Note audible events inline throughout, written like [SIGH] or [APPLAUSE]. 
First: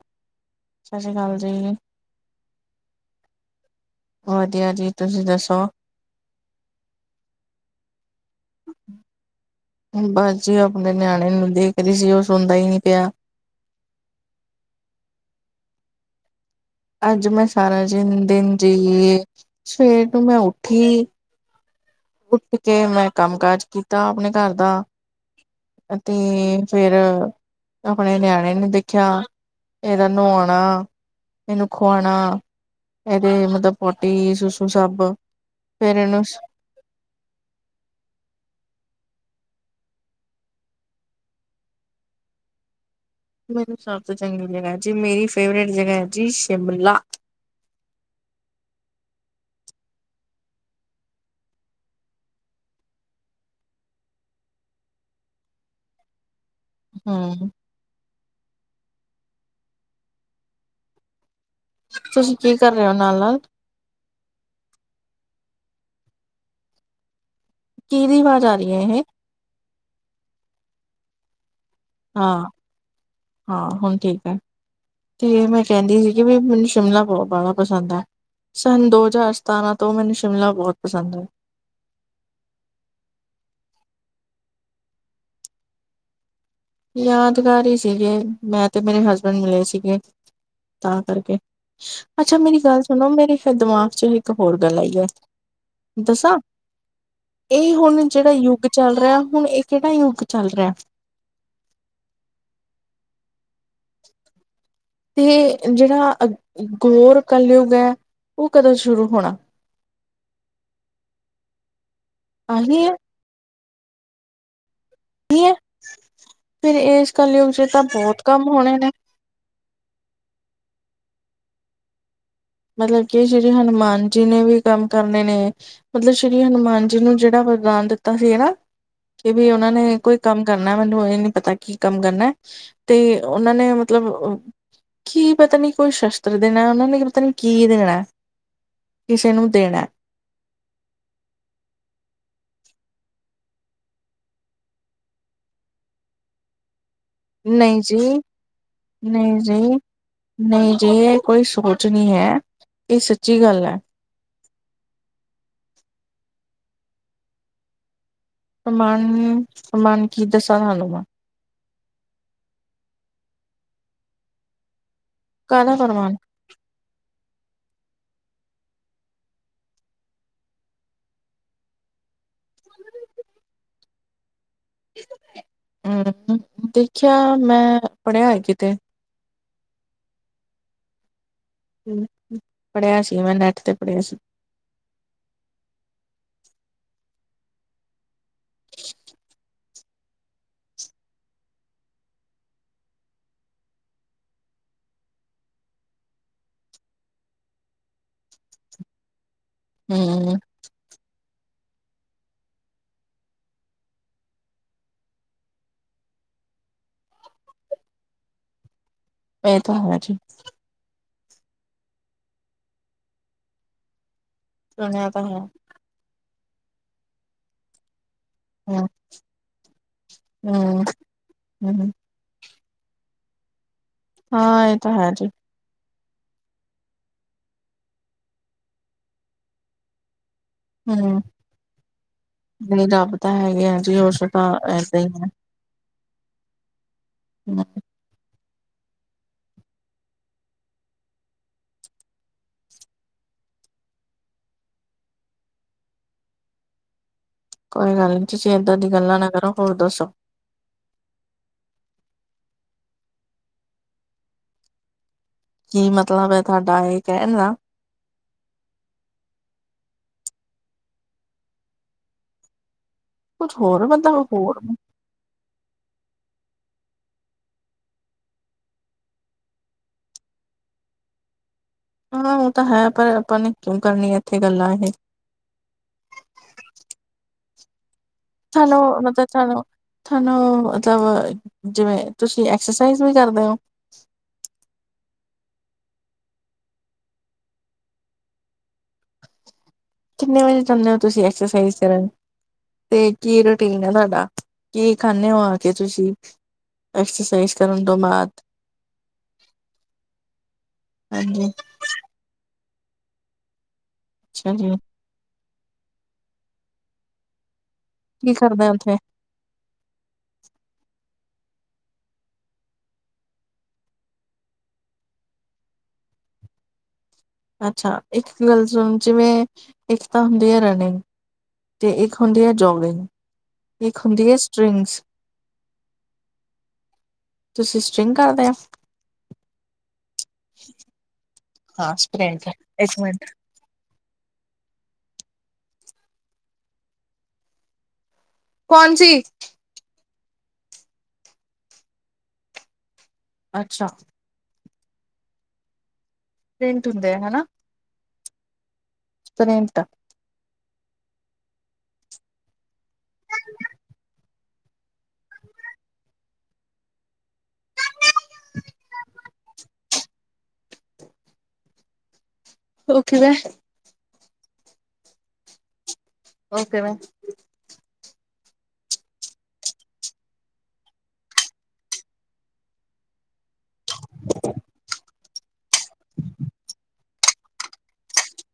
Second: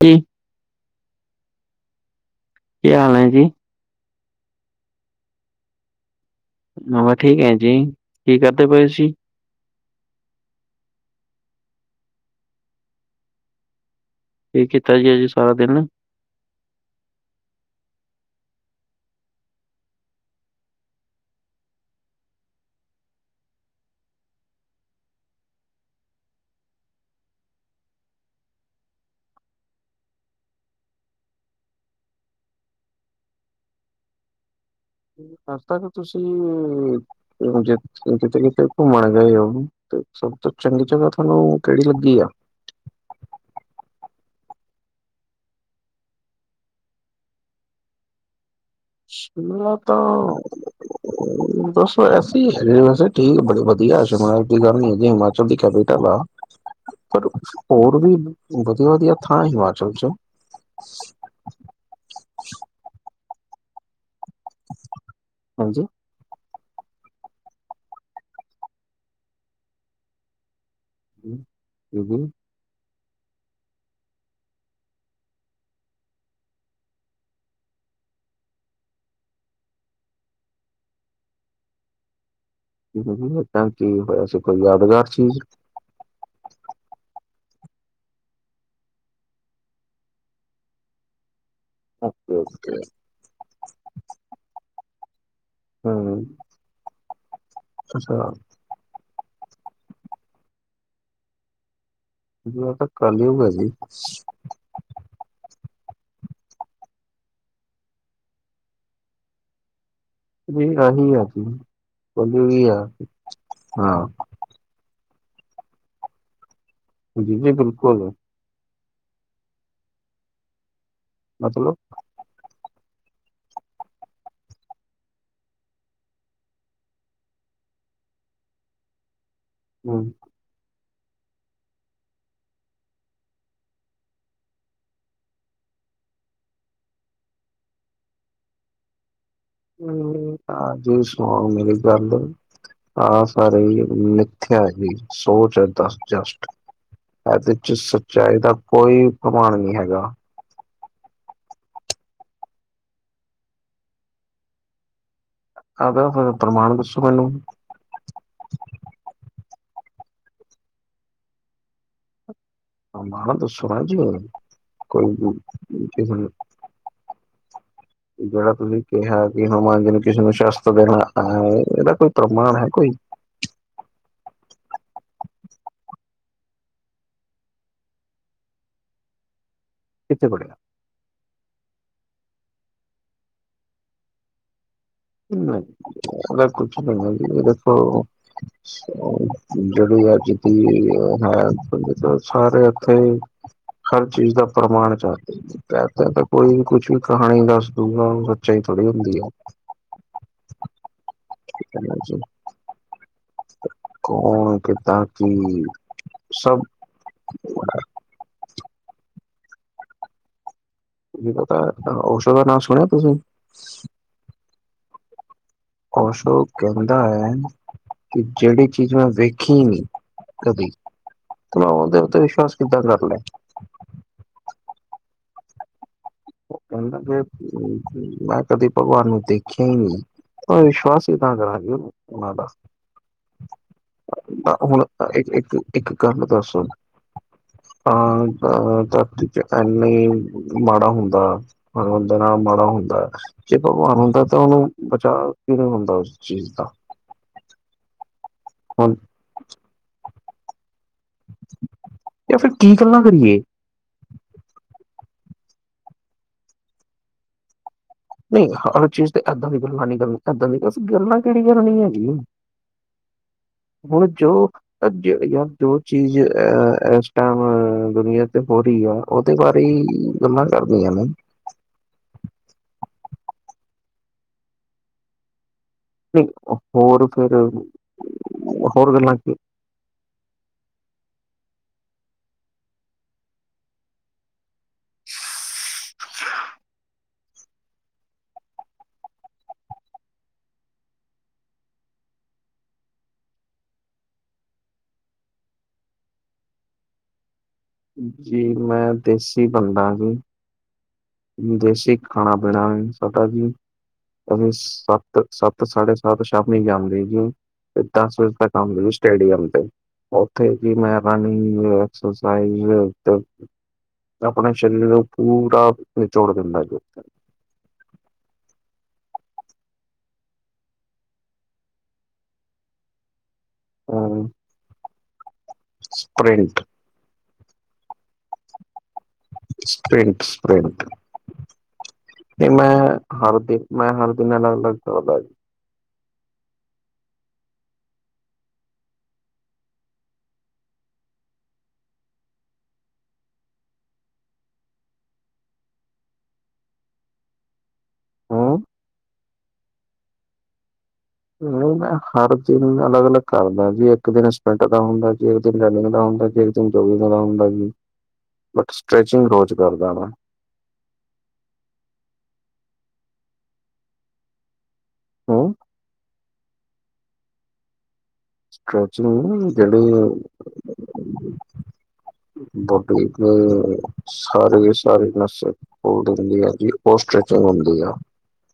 ਕੀ? ਸਤਿ ਸ਼੍ਰੀ ਅਕਾਲ ਜੀ। ਕੀ ਹਾਲ ਹੈ ਜੀ? ਵਧੀਆ ਜੀ ਤੁਸੀਂ ਦੱਸੋ? ਹਾ ਮੈ ਠੀਕ ਹੈ ਜੀ, ਕੀ ਕਰਦੇ ਪਏ ਸੀ? ਬਸ ਜੀ ਉਹ ਆਪਣੇ ਨਿਆਣੇ ਨੂੰ ਦੇਖ ਰੀ ਸੀ ਉਹ ਸੁਣਦਾ ਹੀ ਨਹੀਂੀ ਪਿਆ। ਕੀ ਕੀਤਾ ਜੀ ਅਜ ਸਾਰਾ ਦਿਨ? ਅੱਜ ਮੈਂ ਸਾਰਾ ਜਿਨ ਦਿਨ ਜੀ, ਸਵੇਰ ਦੀ ਮੈਂ ਉੱਠੀ ਉੱਠ ਕੇ ਮੈਂ ਕੰਮ ਕਾਜ ਕੀਤਾ ਆਪਨੇ ਘਰ ਦਾ ਅਤੇ ਫੇਰ ਆਪਣੇ ਨਿਆਣੇ ਨੂੰ ਦੇਖਿਆ ਇਹਦਾ ਨਹਾਉਣਾ, ਇਹਨੂੰ ਖੁਆਉਣਾ ਇਹਦੇ ਮਤਲਬ, ਪੋਟੀ ਸੁਸੂ ਸਭ ਹਫਤਾ ਤੱਕ ਫੇਰ ਇਹਨੂੰ ਤੁਸੀਂ, ਜ ਕਿਤੇ- ਕਿਤੇ ਘੁੰਮਣ ਗਏ ਹੋ, ਤੇ ਸਭ ਤੋਂ ਚੰਗੀ ਜਗ੍ਹਾ ਤੁਹਾਨੂੰ ਕਿਹੜੀ ਲੱਗੀ ਆ ਮੈਨੂੰ ਸਭ ਤੋਂ ਚੰਗੀ ਜਗਾ ਜੀ, ਮੇਰੀ ਫੇਵਰੇਟ ਜਗਹਾ ਹੈ ਜੀ ਸ਼ਿਮਲਾ ਸ਼ਿਮਲਾ ਤਾਂ [INAUDIBLE] ਦੱਸੋ ਐਸੇ ਹੀ ਵੈਸੇ ਠੀਕ ਬੜੇ ਵਧੀਆ ਸ਼ਿਮਲਾ, ਆਪ ਦੀ ਗੱਲ ਨੀ ਹੈਗੀ ਹਿਮਾਚਲ ਦੀ ਕੈਪੀਟਲ ਆ [INAUDIBLE] ਪਰ ਹਮ ਹੋਰ ਵੀ ਵਧੀਆ ਵਧੀਆ ਥਾਂ ਹਿਮਾਚਲ 'ਚੋਂ ਤੁਸੀਂ ਕੀ ਕਰ ਰਹੇ ਨਾਲ- ਨਾਲ ਹਾਂਜੀ ਕਿਹਦੀ ਆਵਾਜ਼ ਆ ਰਹੀ ਹੈ ਇਹ ਹਮ ਹਾਂ, ਹਾਂ ਹੁਣ ਠੀਕ ਐ ਕੀ ਮੈਂ ਕਹਿੰਦੀ ਸੀਗੀ ਵੀ ਮੈਨੂੰ ਸ਼ਿਮਲਾ ਬਹੁਤ ਬਾਲਾ ਪਸੰਦ ਆ ਸੰਨ ਦੋ ਹਜ਼ਾਰ ਸਤਾਰਾਂ ਤੋਂ ਮੈਨੂੰ ਸ਼ਿਮਲਾ ਬਹੁਤ ਪਸੰਦ ਹੈ ਐਦਾਂ ਕੀ ਹੋਇਆ ਸੀ ਕੋਈ ਯਾਦਗਾਰ ਚੀਜ਼ ਯਾਦਗਾਰ ਹੀ ਸੀਗੇ, ਮੈਂ ਤੇ ਮੇਰੇ ਹਸਬੈਂਡ ਮਿਲੇ ਸੀਗੇ, ਤਾਂ ਕਰਕੇ ਓਕੇ ਅੱਛਾ ਮੇਰੀ ਓਕੇ ਗੱਲ ਸੁਣੋ, ਮੇਰੇ ਫੇਰ ਦਿਮਾਗ 'ਚ ਇੱਕ ਹੋਰ ਗੱਲ ਆਈ ਐ ਹਾਂ ਇਹ ਹੁਣ ਜੇੜਾ ਯੁੱਗ ਚੱਲ ਰਿਹਾ, ਹੁਣ ਇਹ ਕੇੜਾ ਯੁੱਗ ਚੱਲ ਰਿਹਾ ਇਸ ਤੋਂ ਬਾਅਦ ਕੱਲਯੁਗ ਹੈ ਜੀ ਤੇ ਜਿਹੜਾ ਘੋਰ ਕਲਯੁਗ ਐ, ਉਹ ਕਦੋਂ ਸ਼ੁਰੂ ਹੋਣਾ? ਨਹੀ ਐਹੀ ਆ ਜੀ, ਪੰਦਰਵੀ ਆਹੀ ਆ ਹੈ, ਹਾਂ। ਇਹੀ ਹੈ, ਫਿਰ ਇਸ ਜੀ ਕਲਯੁਗ ਜੀ 'ਚ ਤਾਂ ਬਿਲਕੁਲ ਬਹੁਤ ਕੰਮ ਹੋਣੇ ਨੇ? ਮਤਲਬ? ਮਤਲਬ ਕਿ ਸ਼੍ਰੀ ਹਨੂੰਮਾਨ ਜੀ ਨੇ ਵੀ ਕੰਮ ਕਰਨੇ ਨੇ। ਮਤਲਬ ਸ਼੍ਰੀ ਹਨੂੰਮਾਨ ਜੀ ਨੂੰ ਜੇੜਾ ਵਰਦਾਨ ਦਿੱਤਾ ਸੀ ਨਾ, ਕਿ ਵੀ ਉਹਨਾਂ ਨੇ ਹਮ ਕੋਈ ਕੰਮ ਕਰਨਾ, ਮੈਨੂੰ ਇਹ ਨੀ ਪਤਾ, ਕੀ ਕੰਮ ਕਰਨਾ, ਤੇ ਉਹਨਾਂ ਨੇ ਮਤਲਬ ਕੀ ਪਤਾ ਨੀ ਕੋਈ ਸ਼ਸਤਰ ਦੇਣਾ, ਉਹਨਾਂ ਨੇ ਪਤਾ ਨੀ ਕੀ ਦੇਣਾ, ਕਿਸੇ ਨੂੰ ਦੇ। ਹਮ ਤਾਂ ਜੋ ਸੁਣੋ ਮੇਰੀ ਗੱਲ ਹਾਂ ਸਾਰੇ ਮਿਥਿਆ ਹੀ, ਸੋਚ ਜਸਟ ਜਸਟ। ਐਹਦੇ 'ਚ ਨਹੀਂ ਜੀ ਸੱਚਾਈ ਦਾ ਕੋਈ ਨਹੀਂ ਘਮਾਣ ਜੀ ਨੀ ਹੈਗਾ। ਨਹੀਂ ਜੀ ਇਹ ਕੋਈ ਸੋਚ ਨਹੀਂ ਹੈ, ਇਹ ਸੱਚੀ ਗੱਲ ਐ। ਐਦਾ ਫਿਰ ਪ੍ਰਮਾਣ ਦੱਸੋ ਮੈਨੂੰ? ਪ੍ਰਮਾਣ, ਪ੍ਰਮਾਣ ਕੀ ਦੱਸਾਂ ਤੁਹਾਨੂੰ ਮੈਂ? ਪ੍ਰਮਾਣ ਦੱਸੋ ਮੈਮ ਜੀ ਹੋਰ, ਕੋਈ ਕਾਹਦਾ ਕਿਸੇ ਪ੍ਰਮਾਣ? ਜੇੜਾ ਤੁਸੀਂ ਕਿਹਾ ਕਿ ਹਨੂੰਮਾਨ ਜੀ ਨੂੰ ਕਿਸੇ ਨੂੰ ਸ਼ਸਤ੍ਰ ਦੇਣਾ ਹੈ ਇਹਦਾ ਕੋਈ ਪ੍ਰਮਾਣ ਹੈ ਕੋਈ? ਹਮ, ਦੇਖਿਆ ਮੈਂ ਪੜਿਆ ਕਿਤੇ। ਕਿੱਥੇ ਪੜਿਆ? ਪੜ੍ਹੇਆ ਸੀ ਮੈਂ, ਨੈਟ ਤੇ ਪੜ੍ਹੇਆ ਸੀ। ਨਈ ਏਦਾਂ ਦਾ ਕੁੱਛ ਨੀ ਐ ਦੇਖੋ ਜੇੜੀ ਅੱਜ ਦੀ ਐ, ਸਾਰੇ ਏਥੇ ਹਰ ਚੀਜ਼ ਦਾ ਪ੍ਰਮਾਣ ਕਰਦੇ ਤਾਂ ਕੋਈ ਵੀ ਕੁਛ ਵੀ ਕਹਾਣੀ ਦੱਸ ਦੂਗਾ, ਓ ਸੱਚਾਈ ਥੋੜ੍ਹੀ ਹੁੰਦੀ ਐ। ਹੂੰ। ਠੀਕ ਨਾ ਜੀ। ਕੋਣ, ਕਿੱਦਾ, ਕੀ ਸਬ ਏ ਤਾਂ ਹੈ ਜੀ। ਪਤਾ ਊਸਾ ਦਾ ਨਾਂ ਸੁਣਿਆ ਤੁਸੀਂ? ਸੁਣਿਆ ਤਾਂ ਹੈ। ਕੌਸੋ ਕੈਂਦਾ ਹੈ ਕਿ ਜੇੜੀ ਹੂੰ ਚੀਜ਼ ਮੈਂ ਵੇਖੀ ਨੀ ਕਦੀ, ਹੂੰ ਤੇ ਮੈਂ ਹੂੰ ਓਦੇ ਉਤੇ ਵਿਸ਼ਵਾਸ ਕਿੱਦਾ ਕਰ ਲਾ? ਹਾਂ, ਏ ਤਾਂ ਹੈ ਜੀ। ਓ ਕੈਂਦਾ ਜੇ, ਮੈਂ ਕਦੇ ਭਗਵਾਨ ਨੂੰ ਦੇਖਿਆ ਈ ਨੀ। ਵਿਸ਼ਵਾਸ ਈ ਹੂੰ ਤਾਂ ਕਰਾਂਗੇ, ਓਨਾਂ ਦਾ ਨਹੀਂ ਰੱਬ ਤਾਂ ਹੈਗੇ ਆ ਜੀ ਉਸ ਤਾਂ ਹੁਣ ਏਦਾਂ ਹੀ ਇੱਕ ਇੱਕ ਗੱਲ ਦੱਸ ਆ ਹੈ ਅ ਧਰਤੀ ਚ ਐਨੀ ਮਾੜਾ ਹੁੰਦਾ, ਬੰਦੇ ਨਾਲ ਮਾੜਾ ਹੁੰਦਾ ਜੇ ਭਗਵਾਨ ਹੁੰਦਾ ਤਾਂ ਓਹਨੂੰ ਬਚਾਵ ਕਿਵੇ ਹੁੰਦਾ ਓਸ ਚੀਜ਼ ਦਾ? ਕੋਈ ਗੱਲ ਨੀ ਤੁਸੀਂ ਏਦਾਂ ਦੀ ਹੁਣ ਗੱਲਾਂ ਨਾ ਕਰੋ ਹੋਰ ਦੱਸੋ? ਯਾ ਫੇਰ ਕੀ ਗੱਲਾਂ ਕਰੀਏ? ਕੀ ਮਤਲਬ ਐ, ਤੁਆਡਾ ਏ ਕੈਣ ਦਾ? ਨਈ ਹਰ ਚੀਜ਼ ਤੇ ਏਦਾਂ ਦੀ ਗੱਲਾਂ ਨੀ ਕਰਨੀ, ਏਦਾਂ ਦੀ ਗੱਲਾਂ ਅਸੀ ਗੱਲਾਂ ਕੇੜੀ ਕਰਨੀ ਹੈਗੀ ਏ? ਕੁਛ ਹੋਰ ਹੁਣ ਮਤਲਬ ਜੋ ਹੋਰ ਯ ਜੋ ਚੀਜ਼ ਅਹ ਐਸ ਟੈਮ ਦੁਨੀਆਂ ਤੇ ਹੋ ਰਹੀ ਆ, ਉਹਦੇ ਬਾਰੇ ਗੱਲਾਂ ਕਰਦੇ ਆ ਨਾ। ਹਾਂ ਓ ਤਾਂ ਹੈ ਪਰ ਆਪਾਂ ਨੇ ਕਿਉਂ ਕਰਨੀ ਐ ਇੱਥੇ ਗੱਲਾਂ ਇਹ। ਹੋਰ ਫੇਰ ਚਲੋ ਮਤਬ ਚਲੋ ਤੁਆਨੂੰ ਮਤਲਬ ਜਿਵੇਂ ਤੁਸੀਂ ਐਕਸਰਸਾਈਜ਼ ਵੀ ਕਰਦੇ ਓ? ਕਿੰਨੇ ਵਜੇ ਜਾਂਣੇ ਓ ਤੁਸੀਂ ਐਕਸਰਸਾਈਜ਼ ਕਰਨ? ਤੇ ਕੀ ਰੂਟੀਨ ਐ ਤੁਆਡਾ ਕੀ ਖਾਂਣੇ ਓ ਆ ਕੇ ਤੁਸੀਂ? ਐਕਸਰਸਾਈਜ਼ ਕਰਨ ਤੋਂ ਬਾਅਦ? ਜੀ ਮੈਂ ਦੇਸੀ ਬੰਦਾ ਜੀ। ਹਾਂਜੀ ਦੇਸ਼ੀ ਖਾਣਾ-ਪੀਣਾ ਏ ਸਾਡਾ ਜੀ, ਅਸੀਂ ਅੱਛਾ ਜੀ ਸ ਸੱਤ ਸਾਢੇ, ਸੱਤ ਸ਼ਾਮੀ ਜਾਂਦੇ ਜੀ ਤੇ ਦਸ ਕੀ ਵਜੇ ਤੱਕ ਕਰਦੇ ਆਂਦੇ ਜੀ ਉੱਥੇ? ਸਟੇਡੀਅਮ ਤੇ ਉਥੇ ਜੀ ਮੈਂ ਰਨਿੰਗ, ਐਕਸਰਸਾਈਜ਼ ਆਪਣੇ ਸਰੀਰ ਨੂੰ ਪੂਰਾ ਨਿਚੋੜ ਦਿੰਦਾ ਐ ਜੀ ਅੱਛਾ, ਇੱਕ ਗੱਲ ਸੁਣ ਜਿਵੇਂ ਇੱਕ ਤਾਂ ਹੁੰਦੀ ਐ ਰਨਿੰਗ ਤੇ ਇੱਕ ਹੁੰਦੀ ਐ ਜੋਗਿੰਗ ਇਕ ਹੁੰਦੀ ਅ ਏ ਸਟ੍ਰਿੰਗਸ ਸਪ੍ਰਿੰਟ ਤੁਸੀਂ ਸਟਰਿੰਗ ਕਰਦੇ ਆ। ਹਾਂ ਸਪ੍ਰਿੰਟ ਨਈ ਮੈਂ ਇੱਕ ਮਿੰਟ ਹਰ ਦਿਨ ਮੈਂ ਹਰ ਦਿਨ ਅਲਗ-ਅਲਗ ਕਰਦਾ ਜੀ। ਕੌਣ ਸੀ? ਅੱਛਾ! ਪ੍ਰਿੰਟ ਹੁੰਦੇ ਹਨਾ। ਹਾਂ। ਪ੍ਰਿੰਟ। ਨਹੀਂ ਮੈਂ ਹਰ ਦਿਨ ਅਲੱਗ-ਅਲੱਗ ਕਰਦਾ ਜੀ, ਇੱਕ ਦਿਨ ਸਪਿੰਟ ਦਾ ਹੁੰਦਾ, ਜੇ ਇੱਕ ਦਿਨ ਰਨਿੰਗ ਦਾ ਹੁੰਦਾ ਜੇ। ਹੁੰਦਾ ਵਾਲਾ ਹੀ ਬਟ ਸਟ੍ਰੈਚਿੰਗ ਰੋ ਕਰਦਾ ਵਾਂ। ਰੁੱਖ ਗਏ ਹਾਂ! ਓ ਕਿਵੇਂ? ਸ੍ਰੋਚ ਗੜ [UNINTELLIGIBLE] ਪਬਲਿਕ ਨੇ ਸਾਰੇ-ਸਾਰੇ ਨੱਸੇ ਹੋਲਡ ਰਹਿੰਦੀ ਆ ਜੀ ਉਹ ਸਟ੍ਰਚਿੰਗ ਹੁੰਦੀ ਆ।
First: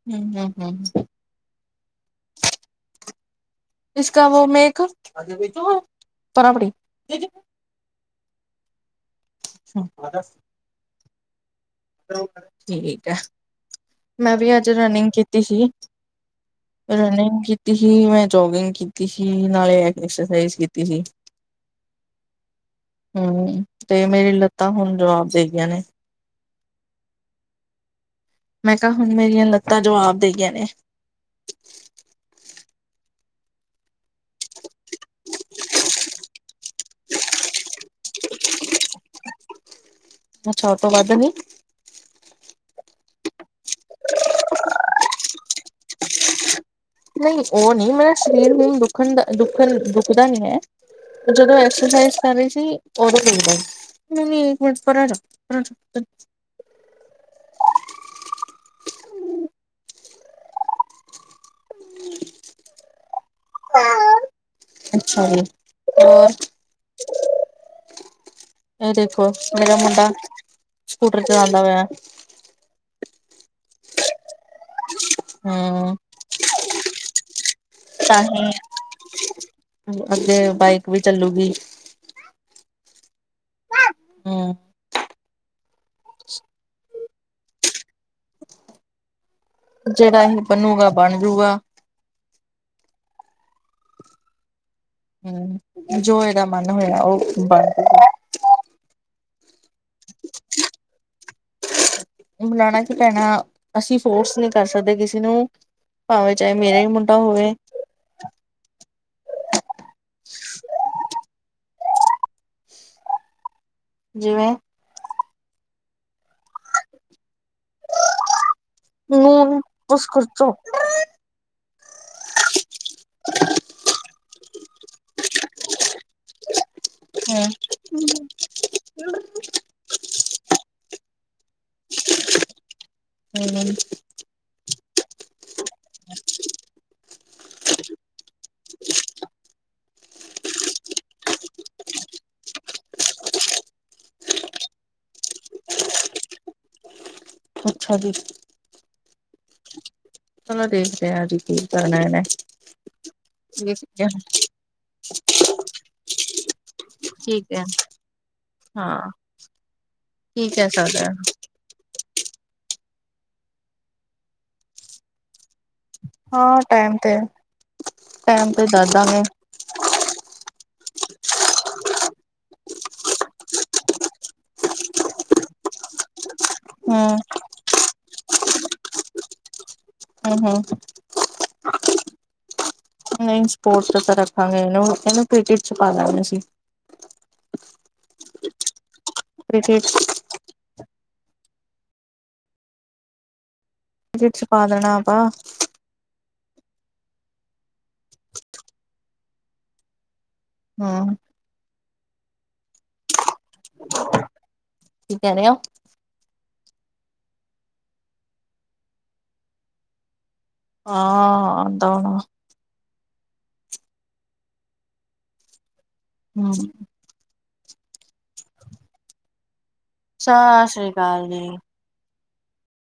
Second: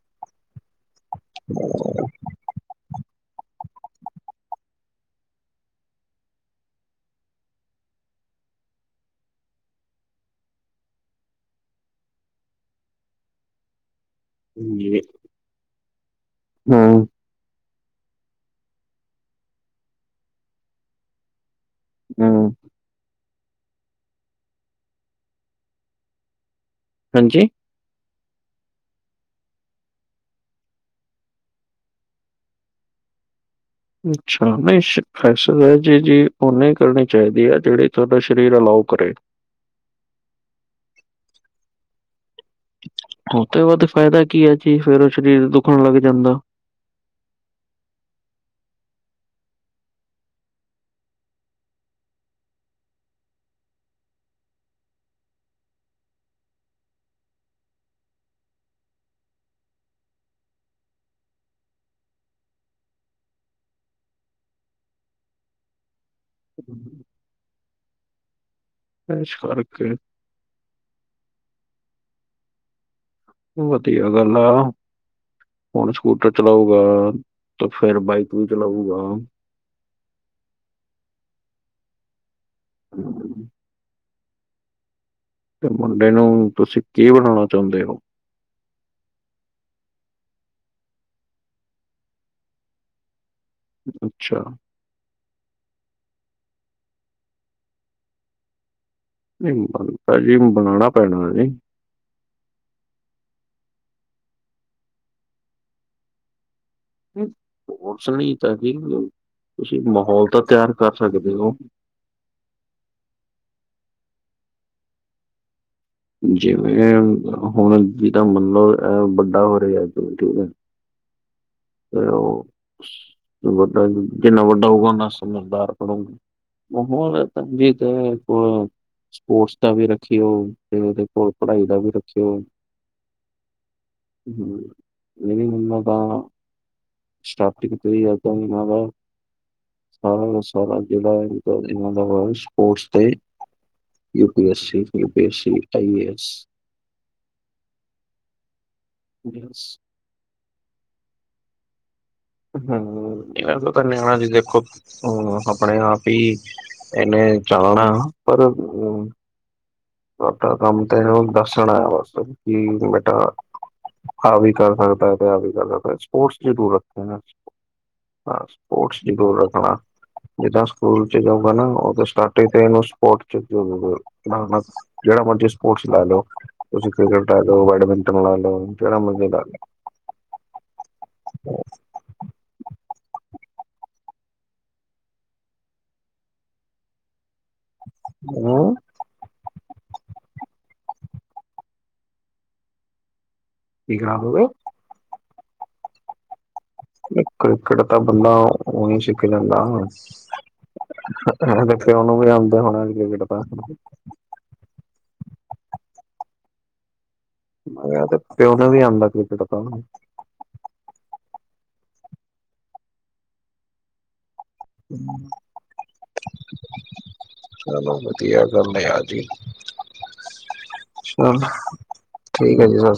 ਹੂ, ਹੂ, ਹੂ [INAUDIBLE] ਇਸ ਕਾ ਵੀ ਮੇਕ, ਤਰਾਪੜੀ ਹੂ, ਸ਼ਦੱਸ ਠੀਕ ਐ, ਮੈ ਵੀ ਅੱਜ ਜੀ, ਰਨਿੰਗ ਕੀਤੀ ਸੀ। ਹੂੰ ਰਨਿੰਗ ਕੀਤੀ ਸੀ, ਮੈ ਜੋਗਿੰਗ ਕੀਤੀ ਸੀ, ਨਾਲੇ ਐਕਸਰਸਾਈਜ਼ ਕੀਤੀ ਸੀ। ਹੂੰ। ਹੂੰ ਤੇ ਮੇਰੀ ਲੱਤਾਂ ਹੁਣ ਜਵਾਬ ਦੇ ਗਈਆਂ ਨੇ। ਹਾਂਜੀ! ਮੈ ਕਿਹਾ ਹੁਣ ਮੇਰੀਆਂ ਲੱਤਾਂ ਜਵਾਬ ਦੇ ਗਈਆਂ ਨੇ। ਅੱਛਾ, ਨਹੀ ਐਕਸਾਈਜ਼ ਜੀ ਓਨੀ ਕਰਨੀ ਚਾਹੀਦੀ ਆ ਜਿਹੜੀ ਤੁਹਾਡਾ ਸਰੀਰ ਅਲਾਓ ਕਰੇ। ਅੱਛਾ ਓ ਤੋ ਵੱਧ ਨੀ? ਉਹ ਤੇ ਬਾਅਦ ਫਾਇਦਾ ਕੀ ਹੈ ਜੀ, ਫੇਰ ਉਹ ਸਰੀਰ ਦੁੱਖਣ ਲੱਗ ਜਾਦਾ। ਨਹੀ ਉਹ ਨਹੀ ਮੇਰਾ ਸਰੀਰ ਨੂੰ ਦੁਖਣ ਦਾ ਦੁੱਖਣ ਦੁਖਦਾ ਨਹੀ ਹੈ ਜਦੋ ਐਕਸਰਸਾਈਜ਼ ਕਰ ਰਹੀ ਸੀ, ਉਦੋ ਦੁਖਦਾ। ਨਹੀ-ਨਹੀ ਇਕ ਮਿੰਟ ਪਰਾਂ ਹਟ, ਪਰਾ ਹਟੋ। ਹ [INAUDIBLE] ਅੱਛਾ ਜੀ, ਹੋਰ? ਇਹ ਦੇਖੋ ਇਸ ਮੇਰਾ ਕਰਕੇ ਮੁੰਡਾ, ਸਕੂਟਰ ਚਲਾਂਦਾ ਪਿਆ। ਵਧੀਆ ਗੱਲ ਆ। ਹੁਣ ਹੂੰ ਸਕੂਟਰ ਚਲਾਉਗਾ ਤੇ ਫੇਰ ਬਾਈਕ ਵੀ ਚਲਾਊਗਾ। ਹੁਣ ਅੱਗੇ ਬਾਈਕ ਵੀ ਚੱਲੂਗੀ। ਹੂ। ਹੂੰ। ਤੇ ਮੁੰਡੇ ਨੂੰ ਤੁਸੀਂ ਕੀ ਬਣਾਉਣਾ ਚਾਹੁੰਦੇ ਹੋ? ਜਿਹੜਾ ਇਹ ਬਨੂਗਾ, ਬਣ ਜੂਗਾ। ਅੱਛਾ। ਹੂ, ਜੋ ਇਹਦਾ ਮਨ ਹੋਇਆ ਉਹ ਬਣ ਜੂਗਾ। ਨਹੀਂ ਮਨ ਤਾਂ ਜੀ ਬਣਾਣਾ ਪੈਣਾ ਜੀ। ਨਹੀਂ ਬਨਾਣਾ ਕੀ ਪੈਣਾ, ਅਸੀਂ ਫੋਰਸ ਨਹੀਂ ਕਰ ਸਕਦੇ ਕਿਸੇ ਨੂੰ, ਭਾਵੇਂ ਚਾਹੇ ਮੇਰੇ ਵੀ ਮੁ ਫੋਰਸ ਨਹੀਂ ਤਾਂ ਕੀ ਤੁਸੀਂ ਮਾਹੌਲ ਤਾਂ ਤਿਆਰ ਕਰ ਸਕਦੇ ਹੋ। ਜਿਵੇਂ ਜਿਵੇਂ ਹੁਣ ਜਿਦਾ ਮਤਲਬ ਐ ਵੱਡਾ ਹੋ ਨੂਨ ਰਿਹਾ ਬਸ ਖਰਚੋ ਹੈਲੋ, ਉਹ ਵੱਡਾ, ਜਿੰਨਾ ਵੱਡਾ ਹੋਊਗਾ ਓਨਾ ਸਮਝਦਾਰ ਬਣੂ ਮਾਹੌਲ ਹੂੰ ਤੰਗੀ ਤੈ ਕੋਲ ਸਪੋਰਟਸ ਦਾ ਵੀ ਰੱਖਿਔ, ਤੇ ਉਹਦੇ ਕੋਲ ਪੜ੍ਹਾਈ ਦਾ ਵੀ ਰੱਖਿਔ ਹੇਮਨ ਹਮ, ਮੇਰੀ ਮੰਨੋ ਤਾਂ ਸਟਾਫ ਹੀ ਆਦਾ ਮਾਵਾ ਹਾਂ ਸਾਰਾ ਜੇੜਾ ਇਹਨਾਂ ਦਾ ਵਾ ਸਪੋਰਟਸ ਤੇ U P S C, P P S C, ਆਈਏ ਐੱਸ ਅੱਛਾ ਜੀ ਜੈਸ ਚਲੋ ਦੇਖਦੇ ਹਾਂ ਅਜ ਕੀ ਕਰਨਾ ਇਹਨੇ ਹਮ, ਐਦਾ ਤਾਂ ਨਿਆਣਾ ਵੀ ਦੇਖੋ, ਹਮ ਆਪਣੇ ਆਪ ਹੀ ਇਹਨੇ ਠੀਕ ਹੈ ਜਾਣਾ ਪਰ ਉਹ [INAUDIBLE] ਕੀ ਆਪਣਾ ਕਹਿ ਕੰਮ ਤੇ ਸਕਦੇ ਇਹਨਾਂ ਆ ਨੂੰ ਦੱਸ ਥੋੜਾ ਹੋਰ ਸਭ ਕਿ ਬੇਟਾ ਆਹ ਵੀ ਕਰ ਸਕਦਾ ਤੇ ਆਹ ਵੀ ਕਰ ਸਕਦਾ ਹਾਂ ਸਪੋਰਟਸ ਦੀ ਹਾਂ ਜ਼ਰੂਰਤ ਟਾਈਮ ਹੈ ਤੇ ਨਾ, ਹਾਂ ਟਾਈਮ ਤੇ ਦੱਸ ਸਪੋਰਟਸ ਦੀ ਜ਼ਰੂਰਤ [INAUDIBLE] ਜਿੱਦਾਂ ਸਕੂਲ 'ਚ ਜਾਊਗਾ ਨਾ, ਉਦੋਂ ਸਟਾਰਟਿੰਗ ਤੇ ਇਹਨੂੰ ਸਪੋਰਟ 'ਚ ਜ਼ਰੂਰ ਡਾਲਨਾ ਜੇੜਾ ਮਰਜ਼ੀ ਸਪੋਰਟਸ ਲਾ ਲਓ, ਤੁਸੀਂ ਹੂੰ ਕ੍ਰਿਕੇਟ ਲਾ ਲਓ, ਬੈਡਮਿੰਟਨ ਲਾ ਲਓ, ਜੇੜਾ ਮਰਜ਼ੀ ਲਾ ਲਓ ਹਾਂ -ਹਾਂ ਨਹੀਂ ਸਪੋਰਟਸ 'ਚ ਸਰ ਰੱਖਾਂਗੇ ਇਹਨੂੰ, ਇਹਨੂੰ ਕ੍ਰਿਕੇਟ 'ਚ ਪਾ ਦਾਂਗੇ ਅਸੀਂ ਹਮ ਕ੍ਰਿਕੇਟ ਕੀ ਕਰਾ ਉਹ 'ਚ ਦੋਗੇ ਪਾ ਦੇਣਾ ਅਪਾਂ ਕ੍ਰਿਕੇਟ, ਕ੍ਰਿਕੇਟ ਦਾ ਬੰਦਾ ਔਂਹੀ ਸਿੱਖ ਜਾਂਦਾ ਹਮ ਐਹਦੇ ਪਿਓ ਨੂੰ ਵੀ ਆਉਂਦਾ ਹੋਣਾ ਕ੍ਰਿਕੇਟ ਦਾ ਕੀ ਕਹਿ ਰਹੇ ਓ ਮੈਂ ਕਿਹਾ ਪਿਓ ਨੂੰ ਵੀ ਆਉਂਦਾ ਕ੍ਰਿਕੇਟ ਤਾਂ ਹਾਂ ਆਉਂਦਾ ਹੋਣਾ [INAUDIBLE] ਹੋਰ ਚਲੋ ਵਧੀਆ ਗੱਲ ਹੈ ਆਜੀ ਸਸ਼੍ਰੀ ਅਕਾਲ ਜੀ ਠੀਕ ਹੈ ਜੀ ਸਸ